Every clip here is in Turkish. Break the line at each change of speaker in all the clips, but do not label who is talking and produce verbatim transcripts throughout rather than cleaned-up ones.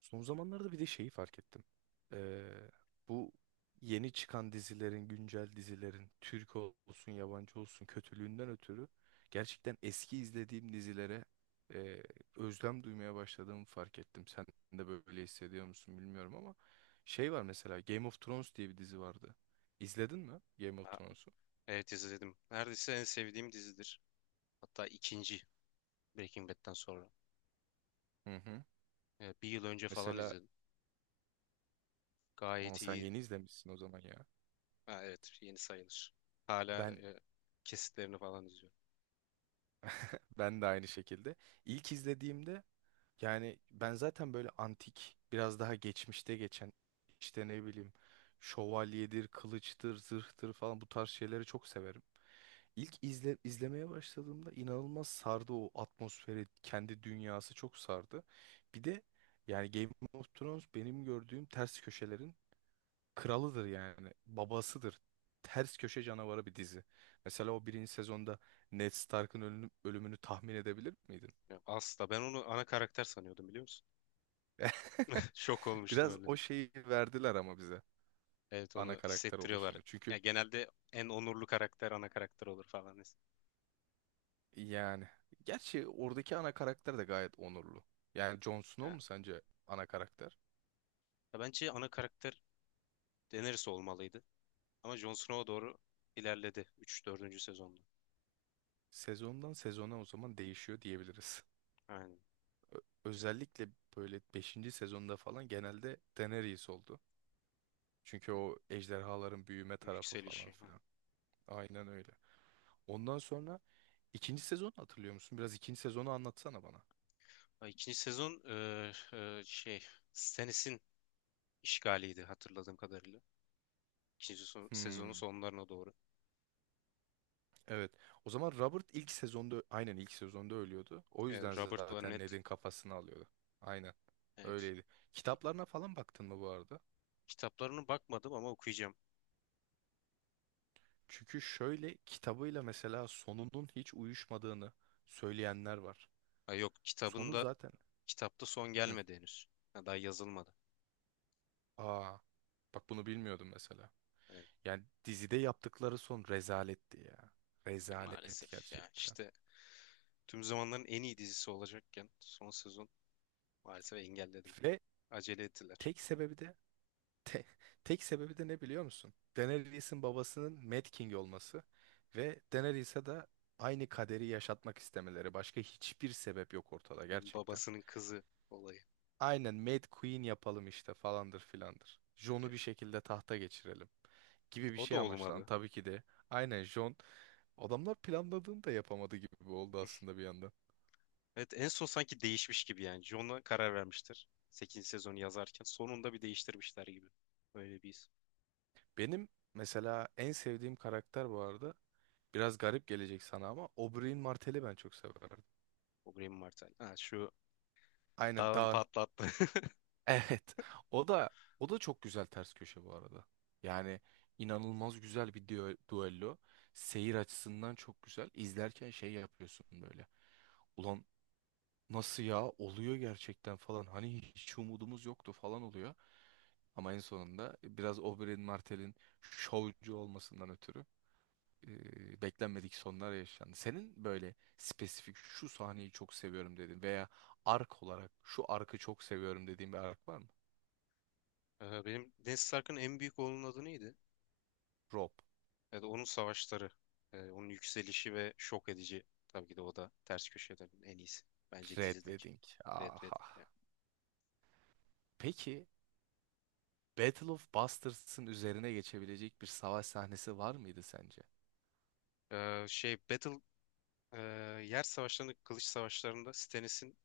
Son zamanlarda bir de şeyi fark ettim. Ee, bu yeni çıkan dizilerin, güncel dizilerin, Türk olsun, yabancı olsun kötülüğünden ötürü gerçekten eski izlediğim dizilere e, özlem duymaya başladığımı fark ettim. Sen de böyle hissediyor musun bilmiyorum ama şey var, mesela Game of Thrones diye bir dizi vardı. İzledin mi Game of
Ha,
Thrones'u?
evet izledim. Neredeyse en sevdiğim dizidir. Hatta ikinci Breaking Bad'den sonra.
Hı hı.
E, bir yıl önce falan
Mesela,
izledim.
aa,
Gayet
sen
iyi.
yeni izlemişsin o zaman ya.
Ha, evet yeni sayılır. Hala
Ben
e, kesitlerini falan izliyorum.
ben de aynı şekilde. İlk izlediğimde, yani ben zaten böyle antik, biraz daha geçmişte geçen, işte ne bileyim, şövalyedir, kılıçtır, zırhtır falan, bu tarz şeyleri çok severim. İlk izle, izlemeye başladığımda inanılmaz sardı o atmosferi, kendi dünyası çok sardı. Bir de yani Game of Thrones benim gördüğüm ters köşelerin kralıdır yani, babasıdır. Ters köşe canavarı bir dizi. Mesela o birinci sezonda Ned Stark'ın ölüm- ölümünü tahmin edebilir miydin?
Ya, asla, ben onu ana karakter sanıyordum, biliyor musun? Şok olmuştum
Biraz
öyle.
o şeyi verdiler ama bize,
Evet,
ana
onu
karakter
hissettiriyorlar.
oluşunu.
Ya,
Çünkü
genelde en onurlu karakter ana karakter olur falan. Yani,
yani gerçi oradaki ana karakter de gayet onurlu. Yani Jon Snow mu sence ana karakter?
ya, bence ana karakter Daenerys olmalıydı. Ama Jon Snow'a doğru ilerledi üç dördüncü sezonda.
Sezondan sezona o zaman değişiyor diyebiliriz.
Aynen.
Özellikle böyle beşinci sezonda falan genelde Daenerys oldu. Çünkü o ejderhaların büyüme tarafı falan
Yükselişi.
filan. Aynen öyle. Ondan sonra ikinci sezonu hatırlıyor musun? Biraz ikinci sezonu anlatsana bana.
Ay, İkinci sezon e, e, şey, Stannis'in işgaliydi hatırladığım kadarıyla. İkinci son- sezonun
Hmm.
sonlarına doğru.
Evet. O zaman Robert ilk sezonda, aynen ilk sezonda ölüyordu. O
Evet,
yüzden
Robert
zaten
Barnett.
Ned'in kafasını alıyordu. Aynen.
Evet.
Öyleydi. Kitaplarına falan baktın mı bu arada?
Kitaplarını bakmadım ama okuyacağım.
Çünkü şöyle, kitabıyla mesela sonunun hiç uyuşmadığını söyleyenler var.
Ha, yok kitabın
Sonu
da
zaten.
kitapta son
Hı.
gelmedi henüz. Ha, daha yazılmadı.
Aa. Bak bunu bilmiyordum mesela.
Evet,
Yani dizide yaptıkları son rezaletti ya.
e,
Rezalet
maalesef ya
gerçekten.
işte tüm zamanların en iyi dizisi olacakken son sezon maalesef engelledim.
Ve
Acele ettiler.
tek sebebi de, Te- tek sebebi de ne biliyor musun? Daenerys'in babasının Mad King olması ve Daenerys'e de aynı kaderi yaşatmak istemeleri. Başka hiçbir sebep yok ortada
Yani
gerçekten.
babasının kızı olayı.
Aynen Mad Queen yapalım işte falandır filandır. Jon'u bir şekilde tahta geçirelim gibi bir
O da
şey amaçlandı.
olmadı.
Tabii ki de aynen Jon, adamlar planladığını da yapamadı gibi oldu aslında bir yandan.
Evet, en son sanki değişmiş gibi yani. John'a karar vermiştir sekizinci sezonu yazarken. Sonunda bir değiştirmişler gibi. Öyle bir his.
Benim mesela en sevdiğim karakter bu arada, biraz garip gelecek sana ama, Oberyn Martell'i ben çok severdim.
O Graham Martel. Ha, şu
Aynen
dağın
dağın.
patlattı.
Evet. O da o da çok güzel ters köşe bu arada. Yani inanılmaz güzel bir düe- duello. Seyir açısından çok güzel. İzlerken şey yapıyorsun böyle. Ulan nasıl ya, oluyor gerçekten falan. Hani hiç umudumuz yoktu falan oluyor. Ama en sonunda biraz Oberyn Martell'in şovcu olmasından ötürü e, beklenmedik sonlar yaşandı. Senin böyle spesifik şu sahneyi çok seviyorum dedin veya ark olarak şu arkı çok seviyorum dediğin bir ark var mı?
Ee, benim Ned Stark'ın en büyük oğlunun adı neydi?
Rob.
Evet, onun savaşları. Ee, onun yükselişi ve şok edici. Tabii ki de o da ters köşelerin en iyisi. Bence
Red
dizideki.
Wedding.
Red
Aha.
Wedding yani.
Peki Battle of Bastards'ın üzerine geçebilecek bir savaş sahnesi var mıydı sence?
Ee, şey, Battle, e, yer savaşlarında, kılıç savaşlarında Stannis'in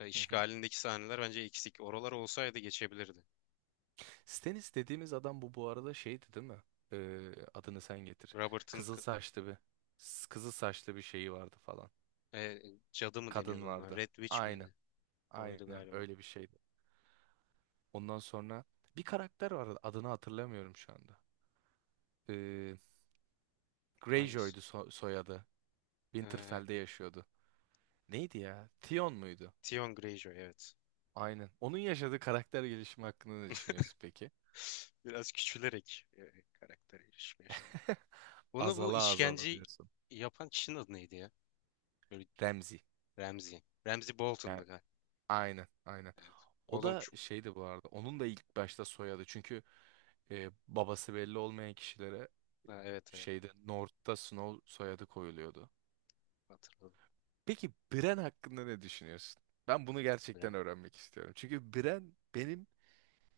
e,
Hı hı.
işgalindeki sahneler bence eksik. Oralar olsaydı geçebilirdi.
Stannis dediğimiz adam, bu bu arada şeydi değil mi? Ee, adını sen getir.
Robert'ın
Kızıl
k-
saçlı bir, s- kızıl saçlı bir şeyi vardı falan.
e, Cadı mı
Kadın
deniyordu ona?
vardı.
Red Witch
Aynen.
miydi? Oydu
Aynen
galiba.
öyle bir şeydi. Ondan sonra bir karakter vardı. Adını hatırlamıyorum şu anda. Ee,
Hangisi?
Greyjoy'du so- soyadı.
Ee,
Winterfell'de yaşıyordu. Neydi ya? Tion muydu?
Theon Greyjoy, evet.
Aynen. Onun yaşadığı karakter gelişimi hakkında ne düşünüyorsun peki?
Biraz küçülerek e, karakter erişimi yaşandı. Onu, bu
Azala azala
işkenceyi
diyorsun.
yapan kişinin adı neydi ya? Böyle
Remzi.
Ramsay. Ramsay
Yani
Bolton'du galiba.
aynen aynen.
Evet.
O
Oğlum
da
çok...
şeydi bu arada. Onun da ilk başta soyadı. Çünkü e, babası belli olmayan kişilere
Ha, evet, evet,
şeyde North'ta Snow soyadı koyuluyordu.
hatırladım.
Peki Bren hakkında ne düşünüyorsun? Ben bunu gerçekten
Ben
öğrenmek istiyorum. Çünkü Bren benim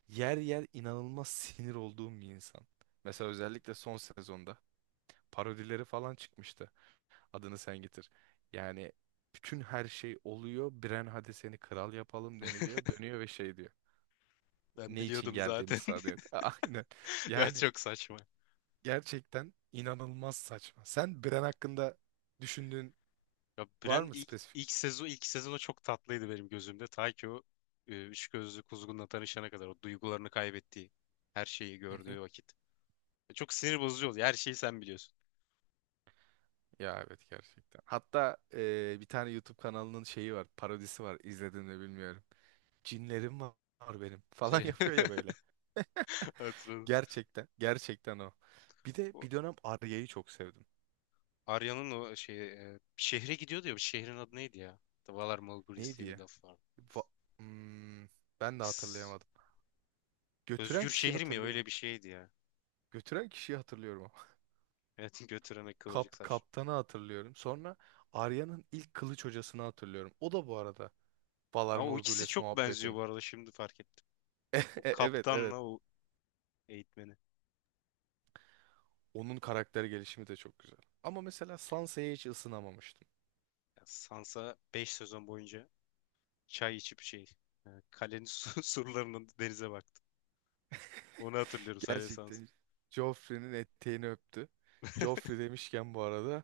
yer yer inanılmaz sinir olduğum bir insan. Mesela özellikle son sezonda parodileri falan çıkmıştı. Adını sen getir. Yani bütün her şey oluyor. Bren hadi seni kral yapalım deniliyor. Dönüyor ve şey diyor.
ben
Ne için
biliyordum
geldiğimi
zaten.
sadece. Aynen.
Ya,
Yani
çok saçma.
gerçekten inanılmaz saçma. Sen Bren hakkında düşündüğün
Ya
var
Bren
mı
ilk,
spesifik?
ilk sezon ilk sezonu çok tatlıydı benim gözümde. Ta ki o e, üç gözlü kuzgunla tanışana kadar, o duygularını kaybettiği, her şeyi
Hı hı.
gördüğü vakit. E, çok sinir bozucu oluyor. Her şeyi sen biliyorsun.
Ya evet gerçekten. Hatta eee, bir tane YouTube kanalının şeyi var, parodisi var. İzledin mi bilmiyorum. Cinlerim var, var benim falan
Şey,
yapıyor ya böyle.
hatırladım.
Gerçekten, gerçekten o. Bir de
O
bir dönem Arya'yı çok sevdim.
Arya'nın o şey, e, şehre gidiyordu ya. Bu şehrin adı neydi ya? The Valar Morghulis
Neydi
diye bir
ya?
laf var.
Va-. Hmm, ben de
S-
hatırlayamadım. Götüren
Özgür
kişiyi
şehir mi? Öyle
hatırlıyorum.
bir şeydi ya.
Götüren kişiyi hatırlıyorum ama.
Evet, götürene kıvırcık
Kap,
saç.
kaptanı hatırlıyorum. Sonra Arya'nın ilk kılıç hocasını hatırlıyorum. O da bu arada Valar
Ama o ikisi
Morghulis
çok benziyor,
muhabbetini.
bu arada şimdi fark ettim.
E- e-
O
Evet evet.
kaptanla o eğitmeni.
Onun karakter gelişimi de çok güzel. Ama mesela Sansa'ya hiç ısınamamıştım.
Ya Sansa beş sezon boyunca çay içip şey, e, kalenin su- surlarının denize baktı. Onu hatırlıyorum sadece, sans,
Gerçekten Joffrey'nin eteğini öptü. Joffrey demişken bu arada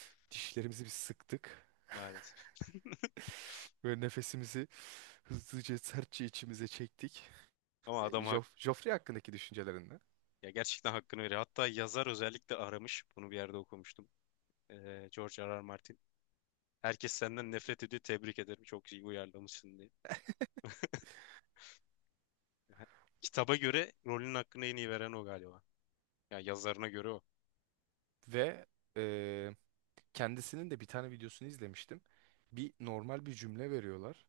dişlerimizi bir sıktık.
maalesef.
Ve nefesimizi hızlıca sertçe içimize çektik.
Ama adam hak,
Joff Joffrey hakkındaki düşüncelerini
ya gerçekten hakkını veriyor. Hatta yazar özellikle aramış. Bunu bir yerde okumuştum. E, George R. R. Martin. Herkes senden nefret ediyor. Tebrik ederim. Çok iyi uyarlamışsın diye. Ha, kitaba göre rolün hakkını en iyi veren o galiba. Ya, yazarına göre o.
ve e, kendisinin de bir tane videosunu izlemiştim. Bir normal bir cümle veriyorlar.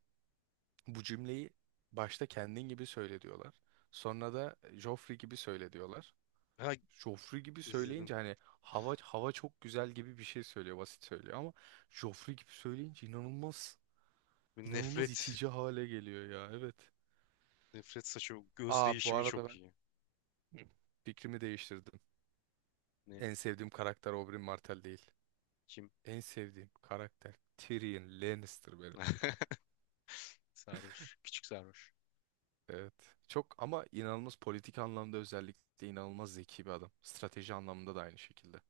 Bu cümleyi başta kendin gibi söyle diyorlar. Sonra da Joffrey gibi söyle diyorlar.
Ha,
Joffrey gibi
izledim.
söyleyince hani hava hava çok güzel gibi bir şey söylüyor, basit söylüyor ama Joffrey gibi söyleyince inanılmaz inanılmaz
Nefret.
itici hale geliyor ya. Evet.
Nefret saçı. Göz
Aa bu
değişimi
arada
çok
ben,
iyi.
hı, fikrimi değiştirdim.
Ne?
En sevdiğim karakter Oberyn Martell değil.
Kim?
En sevdiğim karakter Tyrion Lannister benim.
Sarhoş. Küçük sarhoş.
Evet. Çok ama inanılmaz politik anlamda özellikle inanılmaz zeki bir adam. Strateji anlamında da aynı şekilde.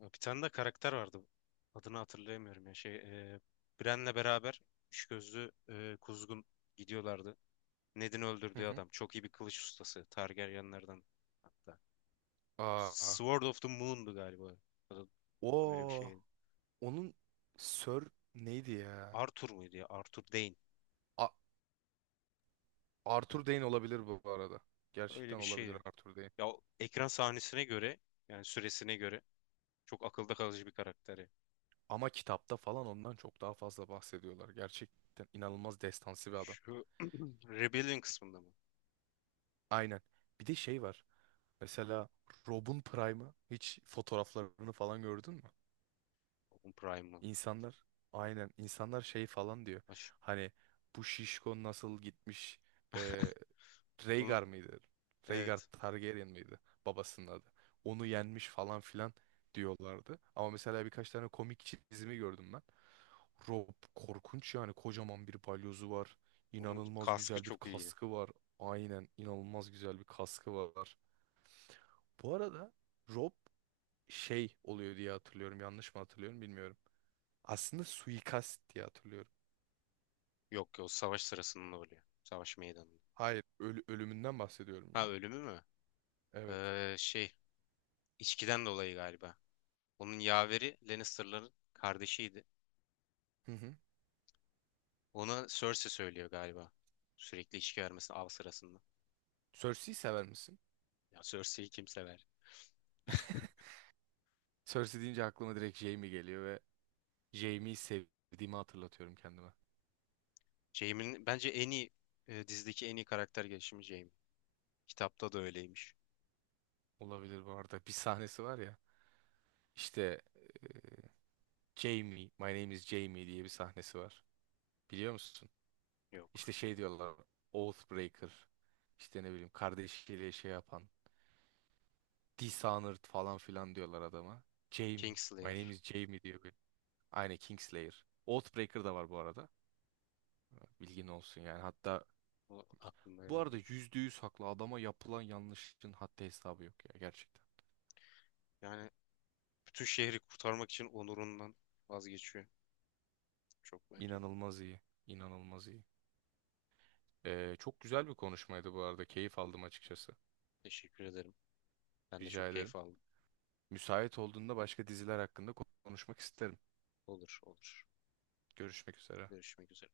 Bir tane de karakter vardı. Adını hatırlayamıyorum ya. Şey, e, Bren'le beraber üç gözlü e, kuzgun gidiyorlardı. Ned'in
Hı
öldürdüğü
hı.
adam. Çok iyi bir kılıç ustası. Targaryenlerden hatta.
Aa.
Sword of the Moon'du galiba. Adı öyle bir
O
şeydi.
onun Sir neydi ya?
Arthur muydu ya? Arthur Dayne.
A-
Ya,
Arthur Dayne olabilir bu bu arada.
öyle
Gerçekten
bir
olabilir
şeydi.
Arthur Dayne.
Ya o ekran sahnesine göre, yani süresine göre, çok akılda kalıcı bir karakteri.
Ama kitapta falan ondan çok daha fazla bahsediyorlar. Gerçekten inanılmaz destansı bir adam.
Şu Rebellion kısmında mı?
Aynen. Bir de şey var. Mesela Rob'un Prime'ı, hiç fotoğraflarını falan gördün mü?
Onun Prime mı?
İnsanlar aynen, insanlar şey falan diyor. Hani bu Şişko nasıl gitmiş, e,
Onun,
Rhaegar mıydı? Rhaegar
evet.
Targaryen mıydı? Babasının adı. Onu yenmiş falan filan diyorlardı. Ama mesela birkaç tane komik çizimi gördüm ben. Rob korkunç, yani kocaman bir balyozu var.
Onun
İnanılmaz
kaskı
güzel bir
çok iyi.
kaskı var. Aynen inanılmaz güzel bir kaskı var. Bu arada Rob şey oluyor diye hatırlıyorum. Yanlış mı hatırlıyorum bilmiyorum. Aslında suikast diye hatırlıyorum.
Yok, yok, savaş sırasında oluyor. Savaş meydanında.
Hayır, ölü- ölümünden bahsediyorum
Ha,
ya.
ölümü mü?
Evet.
Ee, şey, içkiden dolayı galiba. Onun yaveri Lannister'ların kardeşiydi.
Hı hı.
Ona Cersei söylüyor galiba. Sürekli içki vermesini av sırasında.
Cersei'yi sever misin?
Ya Cersei'yi kim sever?
Cersei deyince aklıma direkt Jaime geliyor ve Jaime'yi sevdiğimi hatırlatıyorum kendime.
Jaime'nin bence en iyi, e, dizideki en iyi karakter gelişimi Jaime. Kitapta da öyleymiş.
Olabilir bu arada. Bir sahnesi var ya. İşte Jaime, my name is Jaime diye bir sahnesi var. Biliyor musun?
Yok.
İşte şey
Hemen.
diyorlar. Oathbreaker. İşte ne bileyim, kardeşiyle şey yapan. Dishonored falan filan diyorlar adama. Jaime. My
Kingslayer.
name is Jaime diyor. Bir. Aynı Kingslayer. Oathbreaker da var bu arada. Bilgin olsun yani. Hatta
O aklımda
bu
öyle
arada
geliyor.
yüzde yüz haklı. Adama yapılan yanlışın hatta hesabı yok ya gerçekten.
Yani bütün şehri kurtarmak için onurundan vazgeçiyor. Çok bence.
İnanılmaz iyi. İnanılmaz iyi. Ee, çok güzel bir konuşmaydı bu arada. Keyif aldım açıkçası.
Teşekkür ederim. Ben de çok
Rica ederim.
keyif aldım.
Müsait olduğunda başka diziler hakkında konuşmak isterim.
Olur, olur.
Görüşmek üzere.
Görüşmek üzere.